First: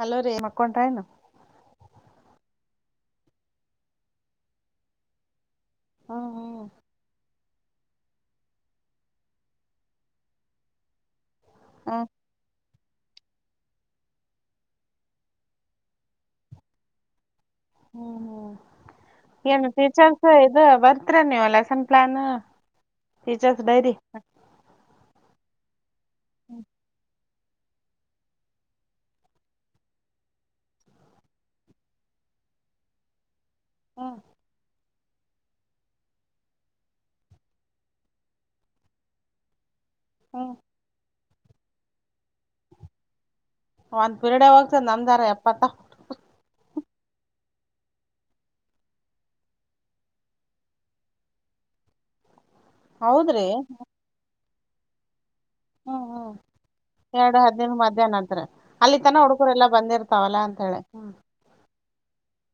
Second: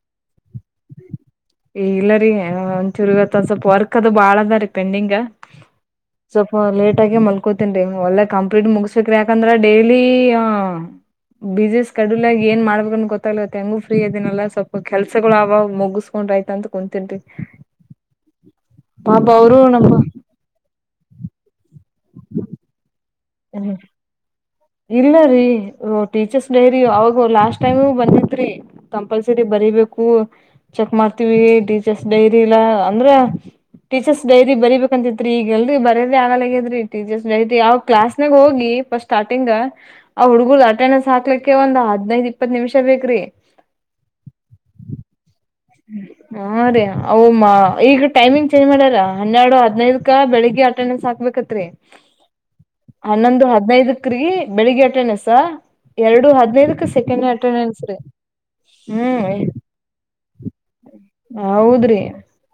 Hello ರೀ ಮಕ್ಕೊಂಟಾಯನು. ಇಲ್ಲ ರೀ ಒಚುರುಗತ್ ಸ್ವಲ್ಪ ವರ್ಕ್ ಅದು ಬಾಳ ಅದ ರೀ ಪೆಂಡಿಂಗ್. ಹ್ಮ್ ಸ್ವಲ್ಪ ಹ್ಮ್ ಲೇಟ್ ಆಗಿ. ನ್ ಒಳ್ಳೆ ಕಂಪ್ಲೀಟ್ ಮುಗ್ಬೇಕ್ರ ಯಾಕಂದ್ರೆ ಡೈಲಿ ಬ ಸ್ಡ್ಯ. ಹ್ಮ್ ಲ್ಲ ಏನ್ ಮಾಡ್ಬೇಕನ್ ಗೊತ್ತಾಗಲೆ ಹೆಂಗು ಫ್ರೀ ಅದೇನಲ್ಲ ಸ್ವಲ್ಪ ಕೆಲ್ಸಗಳು ಅವ ಮುಗ. ತಕೊಂಡ ಆಯ್ತ ಅಂತ ಕುಂತನ್ ಹ್ಮ್ ಹ್ಮ್ ಪಾಪ ಅವರು ಏನು ನಮ್ಮ. ಟೀಚರ್ಸ್ ಇದು ಬರ್ತ್ರಿ ನೀವು ಲೆಸನ್ ಪ್ಲಾನ್ ಟೀಚರ್ಸ್ ಡೈರಿ. ಇಲ್ಲ ರೀ ಟೀಚರ್ಸ್ ಹ್ಮ್ ಡೈರಿ ಅವಾಗ ಲಾಸ್ಟ್ ಟೈಮು ಬಂದಿತ್ರಿ. ಕಂಪಲ್ಸರಿ ಬರಿೀಬೇಕು ಚೆಕ್ ಮಾಡ್ತೀವಿ ಟೀಚರ್ಸ್ ಡೈರಿಲ್ಲಾ ಅಂದ್ರ. ಹ್ಮ್ ಟೀಚರ್ಸ್ ಡೈರಿಬೇಕಂತತ್ರಿ ಈಗ ಎಲ್ ಬರೋದೇ ಆಗಲಗೇ್ರಿ ಟೀಚರ್ಸ್ ಡೈರಿ ಯಾವಾಗ. ಕ್ಲಾಸ್ ನಾಗ ಹೋಗಿ ಪ ಸ್ಟಾರ್ಟಿಂಗ್ ಆ್ ಹ್ಮ್ ಹುಡ್ಗು ಅಟೆಂಡೆನ್ಸ್ ಹಾಕ್ಲಿಕ್ಕೆ. ಬಕ್ಕೆ ಒಂದ್ ಹದ್ೈದು್ ಇಪ್ಪತ್ ನಿಮಿಷ ಬೇಕ್ರಿ. ಒಂದ್ ಪಿರೀಡೆ ಹೋಗ್ತ ನಮ್ದಾರ ಎಪ್ಪತ್ತ. ಹಾ ರೀ ಅ್ಮ್ಮ ಈಗ ಟೈಮಿಂಗ್ ಚೇಂಜ್ ಮಾಡ್ಯಾರ ಹನ್ನೆರಡು ಹದ್ೈದಕ ಬೆಳಿಗ್ಗೆ ಅಟೆಂಡೆನ್ಸ್ ಹಾ. ಹ ಬತ್ರಿ. [inaudible] ಹನ್ನೊಂದು ಹೌದ್ರಿ ಹದ್ಿನೈದಕ್ರಗ ಬೆಳಿಗ್ಗೆ ಅಟೆಂಡೆನ್ಸ್. ಹ್ಮ್ ಎರಡು ಹ್ಮ್ ಹದ್ಿನೈದಕ್ ಸೆಕೆಂಡ್ ಎರಡು ಹದಿನೈದು ಅಟೆಂಡೆನ್ಸ್ ರೀ ಮಧ್ಯಾಹ್ನ ಹ್ಮ್. ತವಲ್ಲಾ ಅಂತ ಹೇಳಿ ಹ್ಮ. ಹೌದ್ರಿ.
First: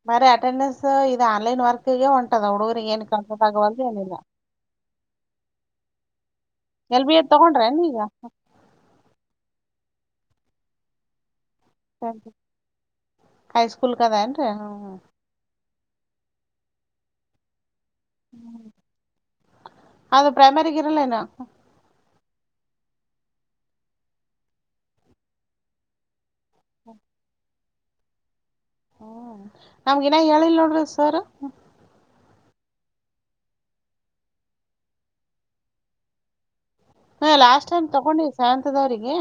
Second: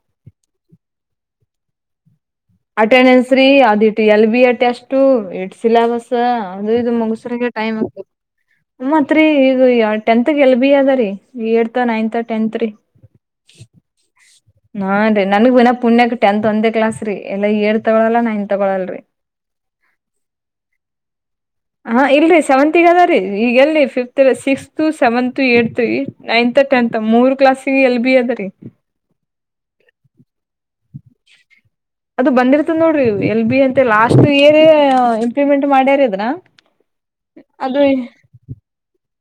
ಮರ ಅಟೆಂಡೆನ್ಸ್ ಇ ಆನ್ಲೈನ್ ವರ್ಕ್ಗೆ ಹೊಂಟದ ಹುಡುಗ್ರ ಏನ್ ಅಟೆಂಡೆನ್ಸ್ ರೀ ಕಸದಗವಲ್ ಅದಿಟ್ ಏನಿಲ್ಲ. ಎಲ್ ಬಿ ಅಟ್ಟೆ ಅಷ್ಟು ಇ ಶಿಲಾಬಸ ಅದು ಇದು ಎಲ್ ಬಿ ಎಡ್ ಮುಗಸರಾಗ ತಗೊಂಡ್ರೇನ್ ಟೈಮ್ ಈಗ ಆಗ್ತದೆ. ಮತ್ರಿ ಈಗ ಟೆಂತ್ಗೆ ಎಲ್ ಬಿ ಅದರಿೀ. ನೈತ ಟೆಂತ್ ರಿ. ಹೈಸ್ಕೂಲ್ಕ್ ಅದೇನ್ರಿ ಹ್ಮ್ ಹ್ಮ್ ನನ್ಗ್ ವಿನ ಪುಣ್ಯಕ್ ಟೆಂತ್ ಒಂದೇ ಕ್ಲಾಸ್ ರೀ ಎಲ್ಲ ಏಳ್ ತಗಳಲ್ಲ ನೈನ್ ತಗೊಳಲ್ರಿ. ಅದು ಪ್ರೈಮರಿಗ್ ಇರಲೇನ. ಹಾ ಇಲ್ರಿ ಸೆವೆಂತಿಗ್ ಅದ ರೀ ಈಗೆಲ್ಲಿ ಫಿಫ್ತ್ ಸಿಕ್ಸ್ ಸೆವೆಂತ್ ಏತ್ ಅದ ರಿ. ನೈನ್ತ್ ಟೆಂತ್ ಮೂರ್ ಕ್ಲಾಸ್ ಗೆ ಎಲ್ ಬಿ ಅದ ರೀ. ಹ್ಮ ನಮ್ಗಿನ ಹೇಳಿಲ್ ನೋಡ್ರಿ ಸರ್ರು. ಅದು ಬಂದಿರ್ತದ್ ನೋಡ್ರಿ ಎಲ್ ಬಿ ಅಂತೆ ಲಾಸ್ಟ್ ಏರ ಇಂಪ್ಲಿಮೆಂಟ್ ಮಾಡ್ಯಾರ ಅದನ. ಹಾ ಲಾಸ್ಟ್ ಟೈಮ್ ತಗೊಂಡಿದ್ದ ಸೆವೆಂತದವರಿಗೆ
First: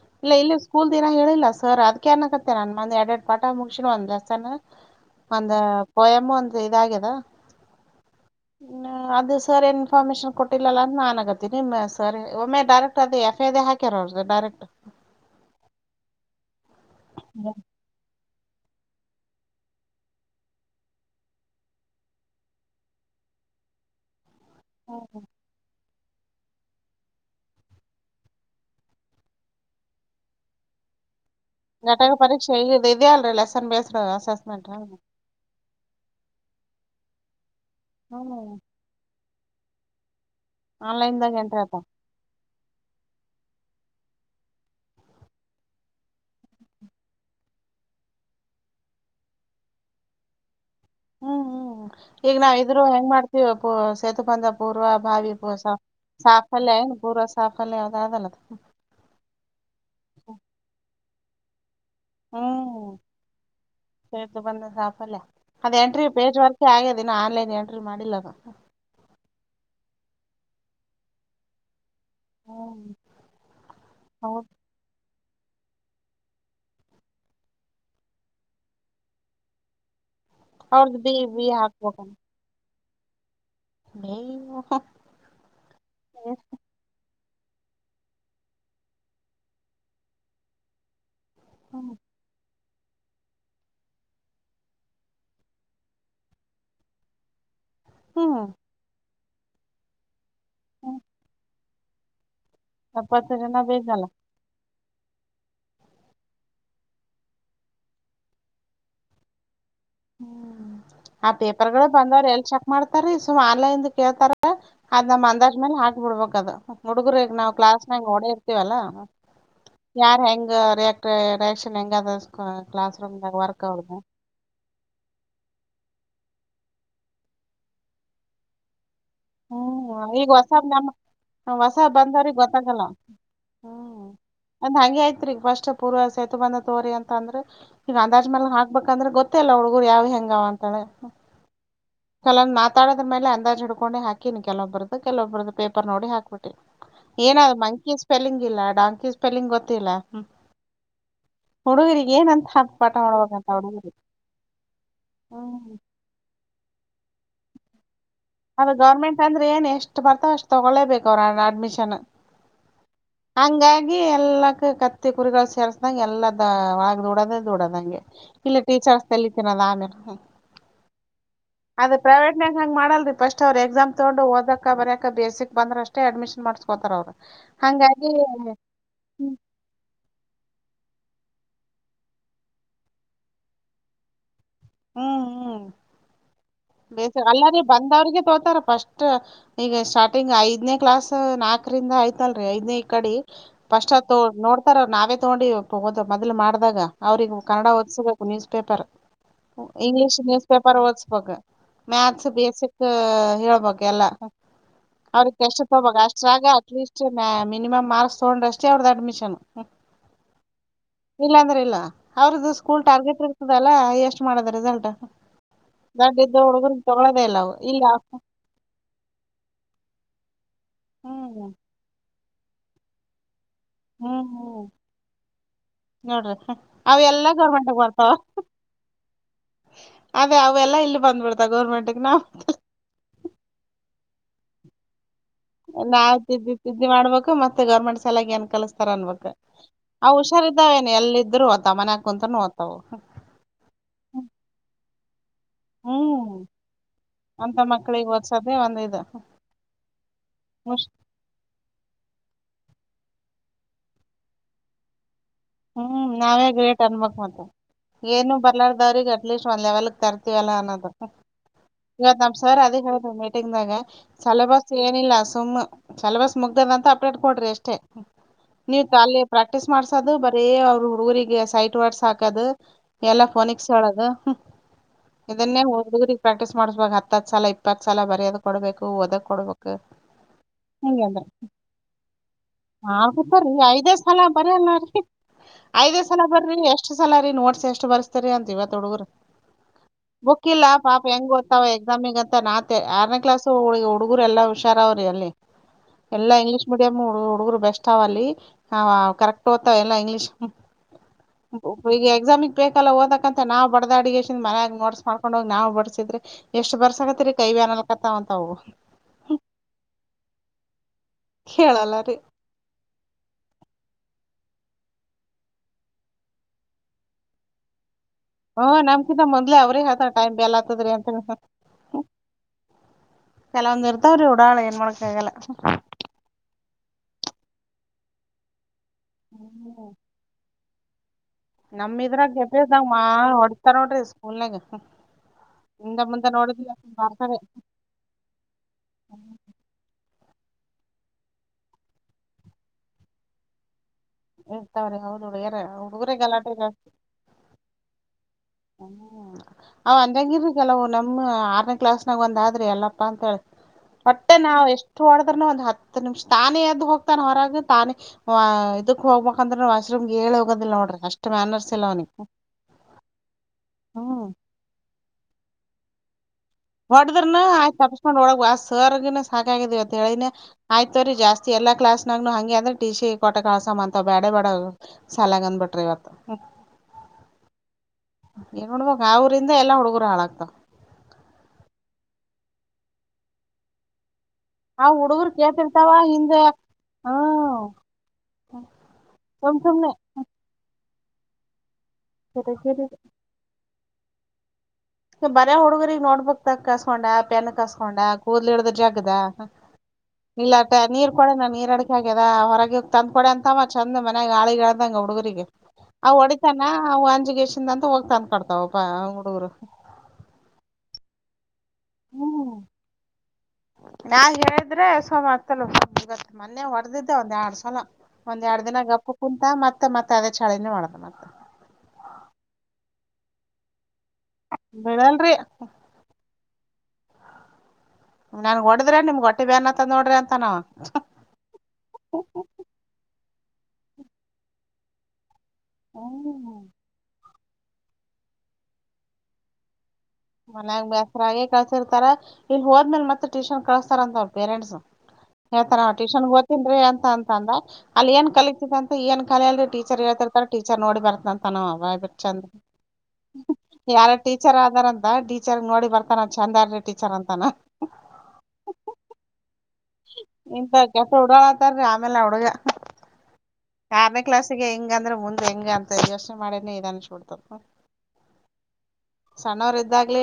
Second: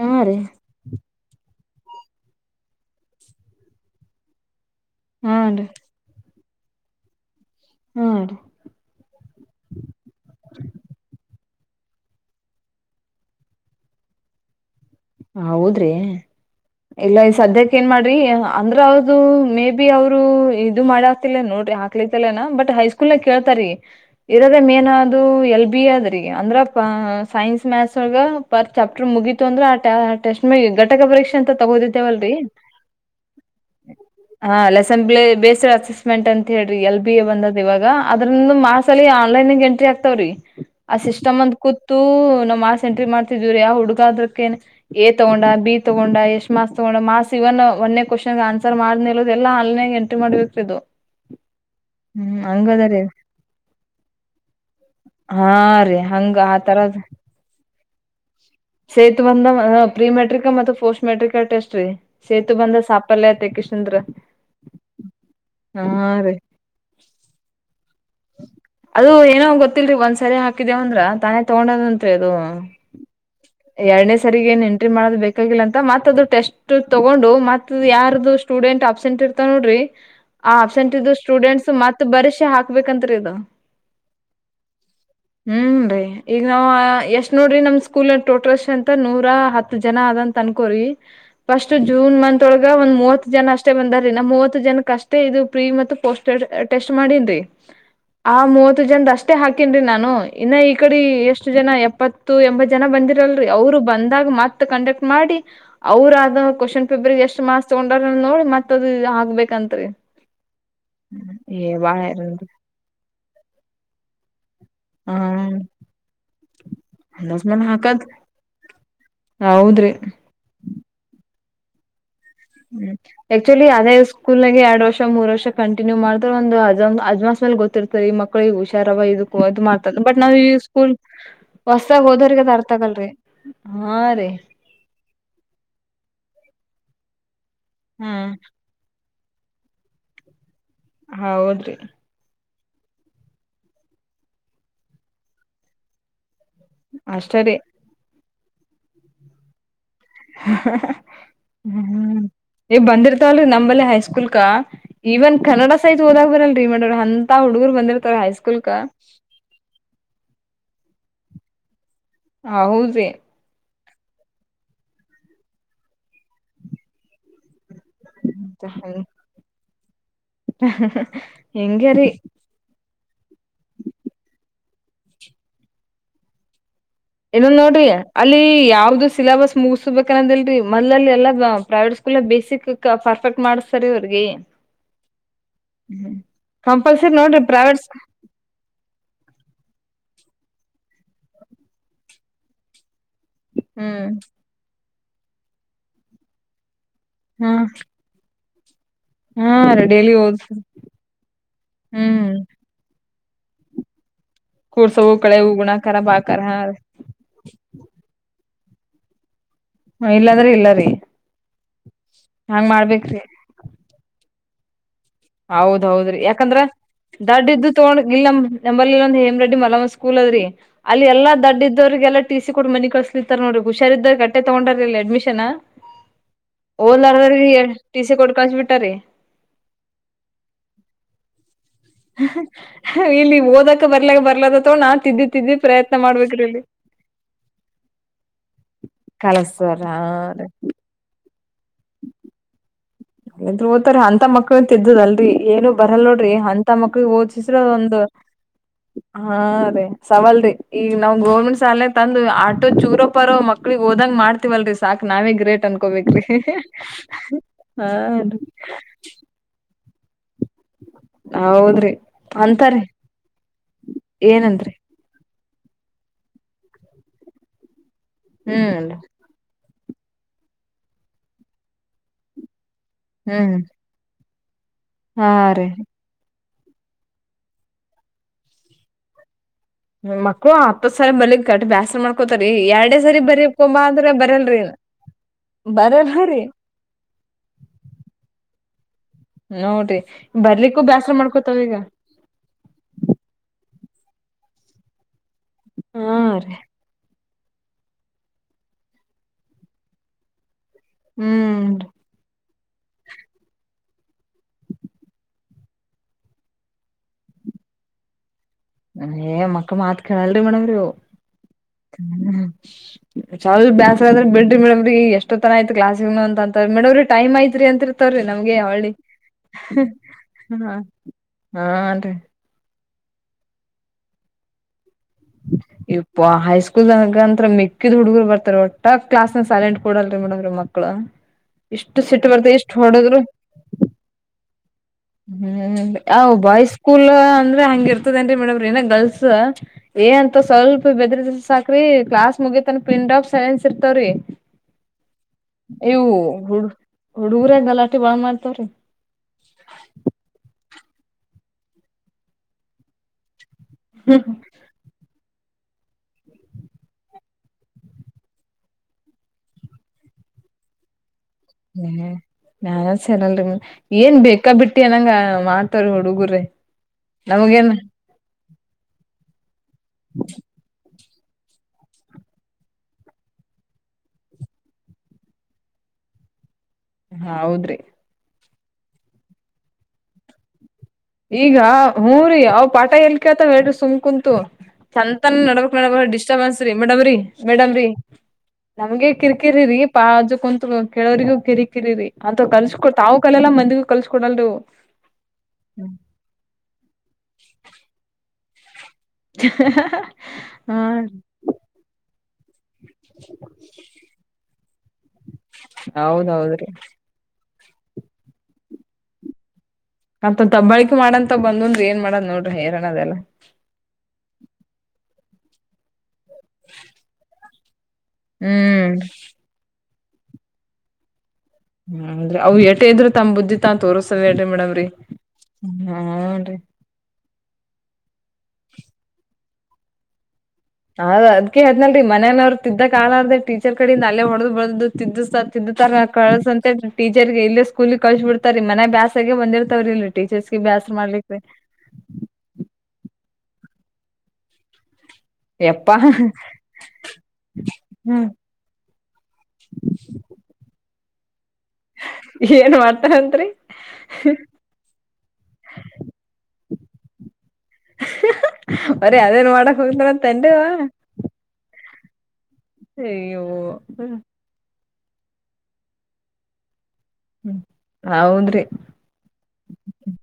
ಹಾ ಇಲ್ಲ ರೀ ಇಲ್ಲಿ. ಸ್ಕೂಲ್ ದಿನ ಹೇಳಿಲ್ಲ ಸರ್ ಅದ್ಕ ಅನ್ನಗತ್ತೆ ಬಂದ್ ಎರಡ್ ಎರಡು ಪಾಠ ಮುಗ್ಸನ ಒಂದ್ಸನ. ಒಂದ ಹಾನ್ ರೀ ಪೊಯಾಮು ಒಂದು ಇದಾಗ್ಯದ. ಹಾನ್ ರೀ ಹ್ಮ ಅದು ಸರಿ ಇನ್ಫಾರ್ಮೇಶನ್ ಕೊಟ್ಟಿಲ್ಲಲ ಅಂತ ನಾನ್ ಆಗತ್ತೀನಿ - - ಸರಿ ಒಮ್ಮೆ ಡರೆಕ್ಟ್ ಅದ ಎಫ್ ಎದೆ ಹಾಕ್ಯಾರ ಅವ್ರ್ ಡೈರೆಕ್ಟ್. ಹ ಹೌದ್ರಿ ಇಲ್ಲ ಈ ಸದ್ಯಕ್ಕೆ. ಏನ್ ಮಾಡ್ರಿ ಅಂದ್ರ ಅವ್ರದು ಮೇ ಬಿ ಅವ್ರು ಇದು ಮಾಡ ಆಕ್ತಿಲ್ಲ ನೋಡ್ರಿ ಹಾಕ್ಲಿತ್ಲ್ಲೇನ ಬಟ್ ಹೈಸ್ಕೂಲ್ ಸ್ಕೂಲ್ ಕೇಳ್ತಾರಿ ಇರೋದೇ ಮೇನ್ ಅದು ಎಲ್ ಬಿ ಅದ. ಅಂದ್ರ ಸೈನ್ಸ್ ಮ್ಯಾತ್ಸ್ ಪರ್ ಚಾಪ್ಟರ್ ಮುಗೀತು ಅಂದ್ರೆ ಆ ಟೆಸ್ಟ್ ಮಿ ಘಟಕ ಪರೀಕ್ಷೆ ಅಂತ. ಘಟಕ ತಗೋದದ್ದೇವಲ್ರರಿ ಪರೀಕ್ಷೆ ಇದ ಇದೆಯ ಅಲ್ರಿ ಲೆಸನ್ ಬೇಸ್ಡ್ ಹ ಅಸೆಸ್ಮೆಂಟ್ ಲಸನ್ ಬ್ಲೆ ಬೇಸ ಮೆಂಟ್ ಅಂತ್ ಹೇಳ್ರಿ ಎಲ್ ಬಿ ಬಂದದ್ ಇವಾಗ ಅದ್ರನು ಹ್ಮ್ ಮಾಸಲಿ ಆನ್ಲೈನ್ ಎಂಟ್ರಿ ಆಗ್ತಾವ್ರಿ. ಆ ಆನ್ಲೈನ್ದಾಗ ಸಿಸ್ಟಮ್ ಮುಂದ್ ಎಂಟ್ರಿ ಆತ ಕೂತು ನಮ್ಮ್ ಮಾಸ ಎಂಟ್ರಿ ಮಾಡ್ತಿದ್ವಿರಿ ಆ ಹುಡುಗ ಆದಿಕ್ಕ ಏನ್ ಎ ತಗೊಂಡ ಬಿ ತಗೊಂಡ ಎಷ್ಟ್ ಮಾಸ್ ತಗೊಂಡ ಮಾರ್ಸ್ ಇವನ್ ಒಂದ ಕ್ವಶನ್ ಆನ್ಸರ್ ಮಾಡ್ ಇಲ್ಲ ಎಲ್ಲಾ ಅನ್ ಲೈನಾಗೆ. ಮಾಡಬೇಕ್ ಇದು. ಹ್ಮ್ ಹ್ಮ್ ಈಗ ಹ್ಮ್ ನಾವ ಇದ್ರು ಹಂಗದರಿ ಹೆಂಗ ಮಾಡ್ತೀವಿ ಪೂ ಸೇತುಪಂದ ಪೂರ್ವ ಬಾವಿ ಹಾ ಪೂಸ ರೀ ಹಂಗ ಸಾಫಲ್ಯ ಆತರದ್ ಪೂರ ಸಾಫಲ್ಯ ಯಾವ್ದಲ್ಲ. ಸೇತು ಬಂದ ಪ್ರೀ ಮೆಟ್ರಿಕ ಮತ್ತು ಪೋಸ್ಟ್ ಮೆಟ್ರಿಕ ಟೆಸ್ಟ್ ರೀ ಸೇತು ಬಂದ ಸಾಪಲ್ಯತೆ. [unintelligible] ಸೇುತು ಬಂದ ಸಾಪಲ್ಯ. ಅದ ಎಂಟ್ರಿ ರೀ ಪೇಜ್ ವರ್ಕೆ ಆಗಿದೆ ಇನ್ನು ಆನ್ಲೈನ್ ಎಂಟ್ರಿ ಮಾಡಿಲ್ಲ ಅದ ಅದು ಏನೋ ಗೊತ್ತಿಲ್ರಿ ಒಂದ್ಸರಿ ಹಾಕಿದೇವಂದ್ರ ತಾನೇ ತಗೊಂಡದಂತ್ರಿ ಅದು. ಹ್ಮ್ ಎರಡನೇ ಹೌದ್ ಸರಿಗೆ ಏನ್ ಎಂಟ್ರಿ ಮಾಡದ್ ಬೇಕ್ ಗಿಲ್ಲ ಅಂತ ಮತ್ ಅದು ಟೆಸ್ಟ್ ತಗೊಂಡು ಮತ್ ಯಾರ್ದು ಸ್ಟೂಡೆಂಟ್ ಅಬ್ಸೆಂಟ್ ಇರ್ತ ನೋಡ್ರಿ. [unintelligible] ಆ ಅಬ್ಸೆಂಟ್ ಇದ ಸ್ಟೂಡೆಂಟ್ಸ್ ಮತ್ತ ಹಾಕ್ಬೇಕಂತ ಬರಸಿ ಹಾಕ್ಬೇಕಂತ್ ರಿ ಇದು. [unintelligible] ಹುನ್ರಿ ಈಗ ನಾವ್ ಎಷ್ಟ್ ನೋಡ್ರಿ ನಮ್ ಸ್ಕೂಲ್ ಟೋಟಲ್ ಸ್ಟ್ರೆಂತ್ ನೂರ ಹತ್ತು ಜನ ಅದಂತ ಅನ್ಕೋರಿ ಫಸ್ಟ್ ಹ್ಮ್ ಜೂನ್ ಮಂತ್ ಒಳಗ ಒಂದ್ ಮೂವತ್ ಜನ ಅಷ್ಟೇ ಬಂದಾರೀ ನಾ ಮೂವತ್ತು ಜನಕ್ ಅಷ್ಟೇ ಇದು ಪ್ರೀ ಮ ಪೋಸ್ಟೆಡ್ ಟೆಸ್ಟ್ ಮಾಡನ್ ರಿ. ಆ ಹ್ಮ್ ಮೂವತ್ತು ಜನದ ಅಷ್ಟೇ ಹಾಕೇನ್ರಿ ನಾನು ಇನ್ನ ಈ ಕಡೆ ಎಷ್ಟು ಜನ ಎಪ್ಪತ್ತು ಎಂಬತ್ತು. ಜನ ಎಪ್ಪತ್ತು ಬಂದಿರಲ್ರಿ ಜನ ಅವ್ರು ಬೇಕಲ್ಲ ಬಂದಾಗ ಮತ್ ಕಂಡಕ್ಟ್ ಮಾಡಿ. ಅವ್ರ ಅ ಆದು ಕ್ವಶನ್ ಪೇಪರ್ ಎಷ್ಟ್ ಮಾರ್ಕ್ಸ್ ತಗೊಂಡಾರೆ ನೋಡಿ ಮತ್ತ್ ಅದು ಆಗ್ಬೇಕಂತ್ ರಿ. ಹ್ಮ್ [unintelligible] ಆ ಪೇಪರ್ ಗಳು ಬಂದವರು ಹೈರಾಣ್ರಿ ಎಲ್ಕ್ [inaudible] ಮಾಡ್ತಾರ ಸುಮ್ ಆನ್ಲೈನ್ ಕೇಳ್ತಾರ ಅದ್ ಹಾ ನಮ್ಮ್ ಅಂದಾಜ್ ಮೇಲೆ ಹಾಕ್ಬ ಬಿಡ್ಬಕ್ ಅದ. ಹುಡುಗರುಗ್ ಅಂದಾಜ್ ನಾವು ಮೇಲ್ ಹಾಕದ್ ಕ್ಲಾಸ್ನಂಗ ನೊಡಿ ಇರ್ತೀವಲ್ಲ ಹೌದ್ರಿ ಯಾರ್ ಹೆಂಗ ರಿಯಾಕ್ಟ್ - - ರೆಷನ್ ಎಂಗಾದ ಕ್ಲಾಸ್ ರೂಮ್ ಒರ್ಕ್ ಅವ್ರಾದು. ಸ್ಕೂಲ್ ನಾಗೆ ಎರಡ್ ವರ್ಷ ಮೂರ್ ವರ್ಷ ಕಂಟಿನ್ಯೂ ಮಾಡ್ತಾರೆ ಒಂದು ಅಜ ಅಜಾಮ್ಶನ್ ಮೇಲೆ ಗೊತ್ತಿರ್ತದ ಮಕ್ಳಿಗ್ ಹುಷಾರ ಇದು. ಅದು [unintelligible] ಹ್ಮ್ ಬಟ್ ಈಗ ನಾವು ಈ ಹೊಸಾದ್ ನಮ್ ಸ್ಕೂಲ್. ಹೊಸಾದ್ ಹೊಸಾಗ ಬಂದವ್ರಿಗ್ ಹೋದವರಿಗ ಅದ ಅರ್ಥ ಆಗಲ್ರಿ ಹಾ ರೀ. ಅದ ಹಂಗೆ ಐತ್ರಿ ಈಗ ಫಸ್ಟ್ ಪೂರ್ವ ಸೇತು ಬಂದ ತೋರಿ ಅಂತಂದ್ರ ಈಗ ಹ್ಮ್ ಅಂದಾಜ್ ಮೇಲ ಹಾಕ. ಬೇಕಂದ್ರೆ ಗೊತ್ತ ಇಲ್ಲ ಹುಡ್ಗರು ಯಾವ್ ಹೆಂಗ ಅವ ಅಂತಳೆ. ಹೌದ್ರಿ. ಕಲ ನ ಮಾತಾಡದ ಮೇ ಅಂದಾಜ ಹಿಡ್ಕೊಂಡು ಹಾಕಿನ್ ಕೆಲೊಬ್ಬರುದು ಕೆಲವಬ್ಬರುದ ಪೇಪರ್ ನೋಡಿ ಹಾಕ್ಬೇಕು. ಅಷ್ಟೇ ಏನಾದ್ ರೀ ಮಂಕಿ ಸ್ಪೆಲ್ಲಿಂಗ್ ಇಲ್ಲ ಡಾಂಕಿ ಸ್ಪೆಲ್ಲಿಂಗ್ ಗೊತ್ತಿಲ್ಲ. [unintelligible] ಹುಡುಗರಿಗ್ ಹ್ಮ್ ಏನಂತ ಈಗ ಪಾಠ ಬಂದಿರ್ತಾವಲ್ರಿ ಮಾಡ್ಬೇಕಂತ ನಂಬಲ್ಲಿ ಹುಡುಗರಿ ಹೈಸ್ಕೂಲ್ ಕ ಇವನ್ ಹ್ಮ್ ಕನ್ನಡ ಸೈ. ಇರಾಕ್ ಬರಾಂಗಿಲ್ರಿ ಮೇಡಮ್ ಅಂತ ಹುಡುಗುರು ಬಂದಿತಾರೆ ಹೈ. ಅದು ಗೌರ್ಮೆಂಟ್ ಅಂದ್ರೆ ಏನ್ ಎಷ್ಟ್ ಬರ್ತಾವ ಅಷ್ಟ್ ತಗೊಳ್ಳೇಬೇಕು ಅವ್ರ ಅಡ್ಮಿಷನ್. ಹೌದ್ರಿ. ಹಂಗಾಗಿ ಎಲ್ಲಕ್ಕ ಕತ್ತಿ ಕುರಿಗಳು ಸೇರ್ಸ್ದಂಗ ಎಲ್ಲದ ಒಳಗ ದುಡೋದ ದುಡೋದ. ಇಲ್ಲ ಟೀಚರ್ಸ್ ತಲಿ ತಿನ್ನೋದು ಆಮೇಲ್. ಹಿಂಗೆರೀ. ಇಲ್ಲ್ ಹಂಗ ಮಾಡಲ್ರಿ ಫಸ್ಟ್ ಅವ್ ಎಕ್ಸಾಮ್ ತೊಂಡು ಓದಕ ಬರಕ ಬೆಸಿಕ್ ಬಂದ್ರ ಅಷ್ಟ ಅಡ್ಮಿಷನ್ ಮಾಡ್ಸ್ಕೋತಾರ ಅವರು. ಇಲ್ಲ್ ನೋಡ್ರಿ ಅಲ್ಲಿ ಯಾವ್ದು ಹ್ಮ್ ಸಿಲಬಸ್. ಮುಗಸಬೇಕನದಲ್ರಿ ಮೊದಲ್ ಎಲ್ಲಾ ಪ್ರೈವೇಟ್ ಸ್ಕೂಲ್ ಬೇಸಿಕ್ ಪರ್ಫೆಕ್ಟ್ ಮಾಡಸ್ತಾರಿ ಅವ್ರಿಗೆ. ಹ್ಮ್ ಹ್ಮ ಕಂಪಲ್ಸರಿ ಬೇಸ ನೋಡ್ರಿ ಅಲ್ಲಾರಿ ಪ್ರೈವೇಟ್. ಬಂದವ್ರಿಗೆ ತೋತಾರ ಫಸ್ಟ್. ಈಗ ಸ್ಟಾರ್ಟಿಂಗ್ ಐದನೇ ಕ್ಲಾಸ್ ನಾಕರಿಂದ ಆಯ್ತಲ್ರರಿ ಐದನೇ ಕಡೆ. ಫಸ್ಟ್ ಹ್ಮ್ ಅದು ನೋಡ್ತಾರ ನಾವೇ ತಗೊಂಡಿ ಮೊದ್ಲು ಮಾಡ್ದಾಗ ಅವ್ರಿಗೆ ಹಾ ಕನ್ನಡ ಓದಸ್. ನ್ಯೂಸ್ ಪೇಪರ್ ಹಾ ರೀ ಡೈಲಿ ಇಂಗ್ಲಿಷ್ ನ್ಯೂಸ್ ಓದ್ಸ ಪೇಪರ್ ಓದಸ್ಬೇಕು. ಮ್ಯಾತ್ಸ್ ಹ್ಮ್ ಬೇಸಿಕ್ ಹೇಳ್ಬಕ್ ಎಲ್ಲ. ಕೂಡ್ಸವು ಅವ್ರಕ್ಕೆ ಕಳೆವು ಎಷ್ಟು ಗುಣಾಕಾರ ತೋಗಾಗ ಅಷ್ಟ ಬಾಕಾರ ಆಗ ಅಟ್ಲೀಸ್ಟ್. ಅ ಮಿನಿಮಮ್ ಮಾರ್ಕ್ಸ್ ತಗೊಂಡ್ರ ಅಷ್ಟೇ ಅವ್ರದ್ ಅಡ್ಮಿಷನ್. ಹ ಇಲ್ಲಾಂದ್ರೆ ಇಲ್ಲರಿ ಇಲ್ಲಾ ಅಂದ್ರೆ ಇಲ್ಲ ಅವ್ರದು ಹಂಗ್ ಸ್ಕೂಲ್ ಮಾಡ್ಬೇಕ್ರಿ ಟಾರ್ಗೆಟ್. ಹೌದಲ್ಲ ಎಷ್ಟು ಮಾಡದ ರಿಸಲ್ಟ್. ಹೌದ ಹೌದ್ರಿ ದೊಡ್ಡ ಇದ್ದ ಯಾಕಂದ್ರ ಹುಡುಗರ್ಗ್ ತೊಗೊಳೋದೇ ಇಲ್ಲ ದಡ್ ಅವು ಇದ್ದವ ಇಲ್ಲ ತಗೊಂಡ ಇಲ್ ನಮ. ನಂಬಲ್ಲಿ ಒಂದ್ ಹೇಮ ರೆಡ್ಡಿ ಮಲಮ್ಮ ಸ್ಕೂಲ್ ಅದ ರೀ ಅಲ್ಲಿ ಹ್ಮ್ ಎಲ್ಲ ದಡ್ಡ ಇದವರಿಗೆಲ್ಲ ಟಿ ಸಿ ಕೊಟ್ ಮನಿ ಕಳಸ. ತರ್ ನೋಡ್ರಿ ಹುಷಾರಿದ್ರ ಹ್ಮ್ ಅಟ್ಟೆ ಹ್ಮ್ ತಗೊಂಡಾರ ಇಲ್ಲಿ ಅಡ್ಮಿಷನ್. ನೋಡ್ರಿ ಅವೆಲ್ಲಾ ಓದಲ್ರಾದಾವ್ರಿಗಿರಿ ಗೌರ್ಮೆಂಟ್ಗ್ ಟಿ ಬರ್ತಾವ ಸಿ ಕೊಟ್ಟ ಕಳಿಸಿ ಬಿಟ್ಟಾರಿ. ಅದೇ ಅವೆಲ್ಲಾ ಇಲ್ಲ ಬಂದ್ಬಿಡ್ತಾವ ಗೌರ್ಮೆಂಟ್ಗ್ ನ. ಇಲ್ಲಿ ಓದಕ ಬರ್ಲಾಗ ಬರ್ಲದ ತೋಗೋಂಡ ನಾ ತಿದ್ದಿ. ತಿದ್ದಿ ಪ್ರಯತ್ನ ನಾವ್ ಮಾಡ್ಬೇಕ್ರಿ ತಿದ್ದ ಇಲ್ಲಿ ತಿದ್ದ ಮಾಡ್ಬೇಕು ಮತ್ತೆ ಗೌರ್ಮೆಟ್ ಸಾಲಾಗ ಏನ್ ಕಲಸ್ತಾರ ಅನ್ಬೇಕ. ಕಲಸ್ತಾರ ಹ ಹುಷಾರಿದ್ದಾವೇನ ಎಲ್ಲ ಇದ್ರು ಓದ್ತ ಮನ್ಯಾಗ್ ಕುಂತ್ರು ಓದ್ತಾವು. ಎಲ್ರೂ ಓದ್ತಾರ ಅಂತ ಮಕ್ಕಳು ತಿದ್ದುದಲ್ರರಿ. ಏನು ಬರಲ್ ಹ್ಮ್ ನೋಡ್ರಿ ಅಂತ ಮಕ್ಳಿಗೆ ಓದಚಿಸ್ರ ಅಂತ ಒಂದು. [unintelligible] ಒಂದ್ ಐದ್. ಹಾರಿ ಸವಾಲ್ರಿ ಈ. ನಾವು ಗೌರ್ಮೆಂಟ್ ಸಾಲ ತಂದು ಆಟೋ ಚೂರೋ ಪರೋ ಮಕ್ಳಿಗೆ ಹೋದಂಗ ಮಾಡ್ತಿವಲ್ರರಿ ಸಾಕ್ ನಾವೇ ಗ್ರೇಟ್. ಹ್ಮ್ ಅನ್ಕೋಬೇಕ್ರಿ. ನಾವೇ ಗ್ರೇಟ್ ಅನ್ಬಕ್ ಮತ್ತ ಏನು ಹಾ ಬಲಾರ್ದವ್ರಿಗೆ ಅಟ್ ಲೀಸ್ಟ್ ಒಂದ್ ಲೆವೆಲ್ಗೆ ತರ್ತೀವಲ್ಲ ಅಲ್ಲ. ಹೌದ್ರಿ ಅದ ನಮ್ ಸರ್ ಅದೇ ಅಂತಾರೀ ಹೇಳ ಮೀಟಿಂಗ್ನಾಗ ಸೆಲಬಸ್ ಏನಂದ್ರಿ ಏ. ಲ್ಲ ಸುಮ್ಮ್ ಸೆಲೆಬಸ್ ಮುಗ್ದದ ಅಂತ ಅಪ್ಡೇಟ್ ಕೊಡ್ರಿ ಅಷ್ಟೇ ನೀವು ಹ್ಮ್ ತಾಲ. ಪ್ರಾಕ್ಟೀಸ್ ಮಾಡ್ಸೋದು ಬರೀ ಅವ್ರ ಹುಡುಗರಿಗೆ ಸೈಟ್ ವರ್ಡ್ಸ್ ಹಾಕದು ಎಲ್ಲ ಹ್ಮ್ ಫೋನಿಕ್ಸ್ಳದು ಹಾ ಇದನ್ನೇ ರೀ ಹುಡುಗ್ರಿ ಪ್ರಾಕ್ಟೀಸ್ ಮಾಡಿಸುವ ಹತ್ ಹತ್ ಸಲ ಇಪ್ಪತ್ತು ಸಲ ಬರಯದ್ ಕೊಡ್ಬೇಕು ಓದಕ್ ಕೊಡ್ಬೇಕು ಮಕ್ಳು ಹತ್ ಹಿಂಗ್ ಸಾರಿ ಅಂದ್ರ. ಬರ್ಕ್ ಕಟ್ಟಿ ಬ್ಯಾಸ್ರ ಮಾಡ್ಕೋತರಿ ಎರಡೇ ಸಾರಿ ಬರಿಕೊಂಬ ಅಂದ್ರೆ ಬರಲ್ರಿ ಐದ್ ಐದೇ ಸಲ ಬರಲ್ಲರಿ ಬರ್ರಿ ಎಷ್ಟ್ ಸಲ ರೀ ನೋಡ್ಸ್ ಎಷ್ಟ್ ಬರ್ಸ್ತರಿ ಅಂತ್ ಇವತ್ ಹುಡುಗರು ನೋಡ್ರಿ ಬುಕ್ ಇಲ್ಲ ಬರ್ಲಿಕ್ಕೂ ಪಾಪ ಬ್ಯಾಸರ ಹೆಂಗ್ ಮಾಡ್ಕೊತಾವ ಓದತಾವ ಈಗ. ಎಕ್ಸಾಮಿಗೆ ಅಂತ ನಾನ್ ತ್ತ ಆರನೇ ಕ್ಲಾಸ್ ಹುಡುಗರು ಎಲ್ಲಾ ಹುಷಾರ ಅವ್ರ ಅಲ್ಲಿ. ಹಾ ಎಲ್ಲಾ ರೀ ಇಂಗ್ಲೀಷ್ ಮೀಡಿಯಂ ಹುಡುಗರು ಬೆಸ್ಟ್ ಅವ ಅಲ್ಲಿ ಆವಾ ಕರೆಕ್ಟ್ ಎಲ್ಲ ಇಂಗ್ಲೀಷ್ ಹ್ಮ್ ಒಬ್ಳಿಗ್ ಎಕ್ಸಾಮ್ ಇತ್ತು ಬೇಕಲ್ಲ ಓದಕಂತ ನಾವು ಬಡ್ದ ಅಡಿಗೆೇಶಿಂದ ಮನಯಾಗ ನೋಡ್ಸ ಮಾಡ್ಕೊಂಡ ಹೋಗಿ ನಾವು ಬಡಸಿದ್ರಿ ಎಷ್ಟ್ ಬರ್ಸಕತ್ತರಿ ಕೈ ಬ್ಯಾನ್ ಅನಲ್ಕತ್ತಾವಂತ ಅವು ಏ ಮಕ್ಕಳ್ ಮಾತ್ ಕೇಳಲ್ರಿ ಮೇಡಮ್ರೀರು ಕೇಳಲ್ಲರಿ ಚಾಲ್ ಬೇಸ್ರ ಅದ್ರಿ ಬಿಡ್ರ ಮಡಮ್ರೀ ಎಷ್ಟ ತರ ಆಯಐತ್ ಕ್ಲಾಸಸ್ಗನು ಅಂತ ಮೇಡ್ಮ್ ರೀ ಟೈಮ್ ಐತ್ ಅಂತತ್ರಿ ಅಂತಾವ್ ರೀ ನಮಗೆ ಹ ನಮ್ಕಿಂತ ಮೊದಲೆ ಅವ್ರೇ ಆತ ಟೈಮ್ ಬೆಲ್ ಹಾ ಆತದ್ರೀ ಅಂತ ಹಾನ್ರಿ. ಕೆಲ ಒಂದ್ ಇರ್ತವ ರೀ ಉಡಾಳ ಎನ್ ಮಾಡಾಕ್ ಗಲ ಹೈಸ್ಕೂಲ್ ನಗಾ ಅಂತ ಮೆಕ್ಕಿದ್ ಹುಡುಗರು ಬರ್ತಾರೆ ಒಟ್ಟ ಕ್ಲಾಸ್ ಸೈಲೆಂಟ್ ಹ್ಮ್ ಕೊಡಲ್ಲ [unintelligible] ಮಡರ ಮಕ್ಕಳು ನಮ ಇದ್ರಾಗ ಪೆ [unintelligible] ಮಾ ಹೊಡತಾರ ನೋಡ್ರಿ ಸ್ಕೂಲ್ನಾಗ ಹ್ಮ್ ಹಿಂದ ಅ ಮುಂದ ನೋಡಿದ್ವಿ ಬಾಯ್ಸ್ ಸ್ಕೂಲ್ ಬರ್ತಾರ ಅಂದ್ರೆ ಹಂಗ ಇರ್ತದೇನ್ರಿ ಮೇಡಮ್ರ ಇನ್ನು ಗರ್ಲ್ಸ್ ಏ ಅಂತ ಸ್ವಲ್ಪ ಬೆದ್ರ ಸಾಕ್ರಿ ಕ್ಲಾಸ್ ಮುಗತಾನ ಪಿನ್ ಡ್ರಪ್ ಸಾಲೆನ್ಸ್ ಇರ್ತವ್ರಿ ಇರ್ತಾವ್ರೀ ಹೌದು ಹುಡುಗಿರೆ ಹುಡುಗರೇ ಗಲಾಟೆ ಜಾಸ್ತಿ ಹುಡುಡುಗುರೇ ಗಲಾಟಿ ಬಾಳ ಮಾಡ್ತವ್ರೀ ಹ್ಮ್ ಅವ್ ಅಂದಜಾಗ ಇರ್ರಿ ಕೆಲವು ನಮ್ ಆರನೇ ಕ್ಲಾಸ್ನಾಗ ಒಂದ ಆದ್ರಿ ಎಲ್ಲಪ್ಪಾ ಅಂತ ಹೇಳ ಹೊಟ್ಟೆ ನಾವ್ ಎಷ್ಟು ಹೊಡದ್ರನು ಒಂದು ಹತ್ತು ನಿಮಿಷ ತಾನೇ ಎದ್ದು ಹೋಗ್ತಾನ ಹೊರಗ ತಾನೇ ಇದಕ್ ಹೋಗ್ಬೇಕಂದ್ರೆ ವಾಶ್ರೂಮ್ಗೆ ಹೇಳಿ ಹೋಗೋದಿಲ್ಲ ನೋಡ್ರಿ ಅಷ್ಟ್ ಮ್ಯಾನರ್ಸ್ ಇಲ್ಲ ಅವನಿಗೆ ಹ್ಮ್ ನಾನ ಸರಲ್ರಿ ಏನ್ ಬೇಕಾ ಬಿಟ್ಟಿ ಅನಂಗ ಮಾಡ್ತವ್ರಿ ಹುಡುಗರ್ರೀ ಹೊಡದ್ರನ ಆಯ್ ತಪ್ಸ್ಕೊಂಡ್ ಒಳಗ ಆ ಸರ್ಗ ಸಾಕಾಗಿದಿವವಿ ಅತ್ ಹೇಳಿನ ಆಯ್ತವ್ರರಿ ಜಾಸ್ತಿ ಎಲ್ಲ ಕ್ಲಾಸ್ನಾಗನು ಹಂಗೆ ಅದ್ರೆ ಟಿ ಸಿ ಕೊಟ್ಟ ಕಲ್ಸಮ್ ಅಂತ ಬ್ಯಾಡ ಬ್ಯಾಡ ಸಾಲ ಗಂದ್ ಬಿಟ್ರಿ ಇವತ್ತು ಹಾ ಹೌದ್ರಿ ಏನ್ ನೋಡ್ಬಬೇಕಕ್ ಅವ್ರಂದ ಎಲ್ಲ ಹುಡುಗುರು ಹಾಳಾಗ್ತಾವ. ಈಗ ಹೂ ರೀ ಅವ್ ಪಾಠ ಎಲ್ಕತವೇ ಎರಡು ಸುಮ್ ಕುಂತು ಆ ಹುಡುಗರು ಚಂತನ್ ನಡ್ಬಕ್ ಕೇಳ್ತಿರ್ತಾವ ನಡಬಕ್ ಹಿಂದ ಡಿಸ್ಟರ್ಬ ಅನ್ಸ್ರೀ ಹ್ಮ ಮೇಡಮ್ರರಿ ಮೇಡಮ್ರರಿ ನಮ್ಗೆ ಸುಮ್ ಕಿರಿಕಿರಿ ರೀ ಸುಮ್ನೆ ಪಾಜು ಕುಂತ್ ಕೆಳವರಿಗೂ ಕಿರಿ ಕಿರಿ ರೀ ಅಂತ ಕಲ್ಸಕೊ ತಾವು ಕಲಿಲ್ಲ ಮಂದಿಗೂ ಕಲ್ಸ್ಕೊಡಲ್ರು ಬರೇ ಹುಡುಗರಗ್ ನೋಡ್ಬಕ್ ತಾ ಕಸ್ಕೊಂಡ ಪೆನ್ ಕಸ್ಕೊಂಡ ಕೂದ್ಲಿ ಇಡ್ದ ಜಗದ ಇಲ್ಲ ಅಟ್ಟೆ ಹಾ ನೀರ್ ಕೊಡ ನ ನೀರ್ ಅಡಕೆ ಆಗ್ಯದ ಹೊರಗೆ ತಂದ್ಕ ಕೊಡ ಅಂತಮ್ಮ ಚಂದ ಮನ್ಯಾಗ ಆಳಿ ಂ [unintelligible] ಗ ಹುಡುಗರಿಗೆ ಅವು ಹೌದೌದ್ರಿ ಹೊಡಿತತಾನವು ಅಂಜ್ಗೇಶಿಂದ ಅಂತ ಹೋಗ್ತಂದ್ಕಡ್ತಾವ ಹುಡುಗರು ಮತ್ತ ತಬ್ಬಳಕೆ ಮಾಡಂತ ಬಂದ್ಂದ್ರ ಏನ್ ಮಾಡದ್ ಹ್ಮ್ ನೋಡ್ರಿ ಹೇಳೋದ್ ಅದೆಲ್ಲ ನಾ ಹೇಳಿದ್ರೆ ಸೊ ಮತ್ತಲ್ಲಗತ್ತು ಮೊನ್ನೆ ಹೊಡೆದಿದ್ದೆ ಒಂದ್ ಎರಡ್ ಸಲ ಒಂದ್ ಎರಡ್ ದಿನ ಹ್ಮ್ ಗಪ್ಪ ಕುಂತ ಮತ್ತೆ ಮತ್ತೆ ಅದೇ ಚಾಳಿನೇ ಮಾಡ್ದ ಮತ್ತೆ ಹ್ಮನ್ರಿ ಅವು ಏಟೆ ಇದ್ರರು ತಮ್ಮ್ ಬುದ್ಧಿ ತಾ ತೋರ್ಸಲ್ಡರಿ ಮೇಡಮ್ರಿ ಬಿಡಲ್ರಿ ಹ್ಮ ನ್ರಿ ನನ್ಗ ಹೊಡದ್ರೆ ನಿಮ್ಗೆ ಹೊಟ್ಟೆ ಬೇನಂತ ನೋಡ್ರಿ ಅಂತನ ಅವ ಅದ್ ಅದ್ಕೆ ಅದ್ನಲ್ರರಿ ಮನೇನ ಅವ್ರು ತಿದ್ದ ಕಾಣಾರದ ಟೀಚರ್ ಕಡಿಂದ ಅಲ್ಲೇ ಹೊಡ್ದ ಬಡ್ದು ತಿದಿಸ್ತಾರೆ ತ ತಾರ ಕಳ್ಸ ಹ್ಮ್ ಅಂತ ಟೀಚರ್ಗೆ ಇಲ್ಲ ಸ್ಕೂಲ್ಗ್ ಕಳ್ಸ್ ಬಿಡ್ತಾರೀ ಮನಗ ಬ್ಯಾಸಾಗೆ ಬಂದಿರ್ತವ್ರರಿ ಇಲ್ಲಿ ಟೀಚರ್ಸಗೆ ಬ್ಯಾಸ್ರ ಮಾಡ್ಲಿಕ್ಕೆ [unintelligible] ಇರ್ತಾರ ಇಲ್ಲಿ ಹೋದ್ಮೇಲೆ ಮತ್ತೆ ಟ್ಯೂಷನ್ ಕಳಸ್ತಾರಂತ ಅವ್ರ್ ಪೇರೆಂಟ್ಸ್ ಯತರ ಯಪ್ಪಾ ಟ್ಯೂಷನ್ ಒತಿಂದ್ರಿ ಅಂತ ಅಂತ ಅಂದ ಅಲ್ಲಿ ಹ್ಮ್ ಏನ್ ಕಲಿತೀರ ಅಂತ ಏನ್ ಕಲಿಯಲ್ಲ ಅ ಟೀಚರ್ ಹೇಳ್ತಿರ್ತಾರೆ ಟೀಚರ್ ನೋಡಿ ಬರ್ತವಿ [unintelligible] [unintelligible] ಚಂದ ಏನ್ ಮಾಡ್ತಾರಂತ್ರಿ ಯಾರ ಟೀಚರ್ ಆದಾರಂತ ಟೀಚರ್ಗ್ ನೋಡಿ ಬರ್ತಾನ್ ಚಂದಾರ ಟೀಚರ್ ಅಂತಾನ [unintelligible] ಬರಿ ಅದೇನ್ ಮಾಡಕ್ ಹೋಗ್ತಾರಂತನ್ರಿ ಅವ ಇಂತ ಕೆಸ ಹುಡುಗಾಳತಾರೀ ಆಮೇಲೆ ಹುಡುಗ ಅಯ್ಯೋ ಆರ್ನೇ ಹ್ಮ್ ಕ್ಲಾಸ್ಗೆ ಹೆಂಗ ಅಂದ್ರೆ ಮುಂದ್ ಹೆಂಗ ಅಂತ ಯೋಚನೆ ಮಾಡೇನೆ ಇ [unintelligible] ಹ್ಮ್ ಹೌದ್ರಿ ಸಣ್ಣವ್ರ ಇದ್ದಾಗ್ಲಿ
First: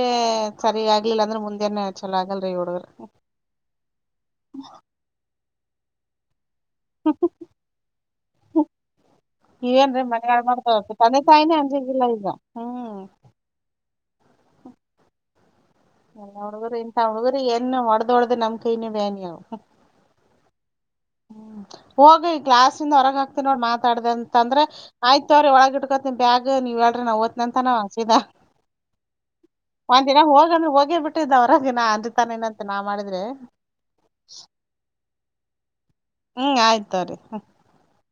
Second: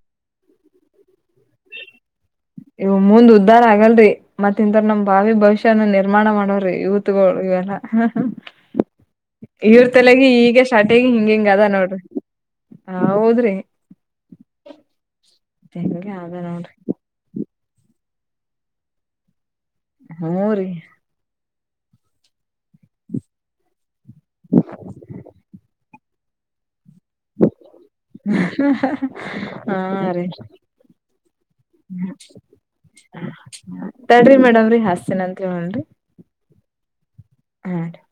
ಸರಿಗ್ಗ್ಲಿಲ್ಲ ಅಂದ್ರೆ ಮುಂದೆನ ಚಲೋ ಆಗ್ [unintelligible] ಇವು ಮುಂದ್ ಉದ್ಧಾರ ಆಗಲ್ರಿ ಮತ್ ಇಥರ ನಮ್ ಬಾವಿ ಭವಿಷ್ಯನ ನಿರ್ಮಾಣ ಮಾಡವ್ರಿ ಯೂತ್ಗಳು ಇವೆಲ್ಲಾ ಇವ್ರ ಇವೇನ್ರೀ ತಲೆಗಿ ಮನ್ಯಾಗ ಈಗ ಮಾಡ್ತಾವ ಶಾರ್ಟಿಗ ತಂದೆ ಹಿಂಗ ಹಿಂಗ ತಾಯಿನೇ ಅದ ನೋಡ್ರಿ ಅಂಜಂಗಿಲ್ಲ ಈಗ ಹ್ಮ್ ಹ ಹೌದ್ರಿ [inaudible] [inaudible] ಎಲ್ಲ ಅದ ಹುಡ್ಗರು ನೋಡ್ರಿ ಇಂತಥ ಹುಡಗುರ್ನ ಒಡ್ದ ಒಡ್ದ ನಮ್ ಕೈನ ಬೇನಿ ಅಗ್ಯವು ಹ್ಮ್ ರೀ ಹೋಗಿ ಈ ಕ್ಲಾಸ್ ಇಂದ ಹೊರಗ ಹಾಕ್ತಿನ ನೋಡ್ ಮಾತಾಡ್ದ ಅಂತಂದ್ರೆ ಆಯ್ತ ತವ್ರಿ ಒಳಗ ಇಟ್ಕೋತಿನಿ ಬ್ಯಾಗ್ ನೀವ ಹೇಳ್ರರಿ ನಾವ್ ಹೋತೀವಿ ಅಂತನ ಇದಾ ಹಾ ಒಂದಿನ ರೀ ಹೋಗ್ ಅಂದ್ರೆ ಹೋಗೇ ಬಿಟ್ಟಿದ್ದ ಒರಗೆ ಅಂದ ತಾನೇನಂತ ನಾವ್ ಮಾಡಿದ್ರೆ ತಡ್ರಿ ಮೇಡಮ್ರಿ ಹಾಸ್ತಿನ ಅಂತ ಹೊಳ್ರಿ ಹ್ಮ್ ಆಯ್ತ ತೋರಿ [unintelligible]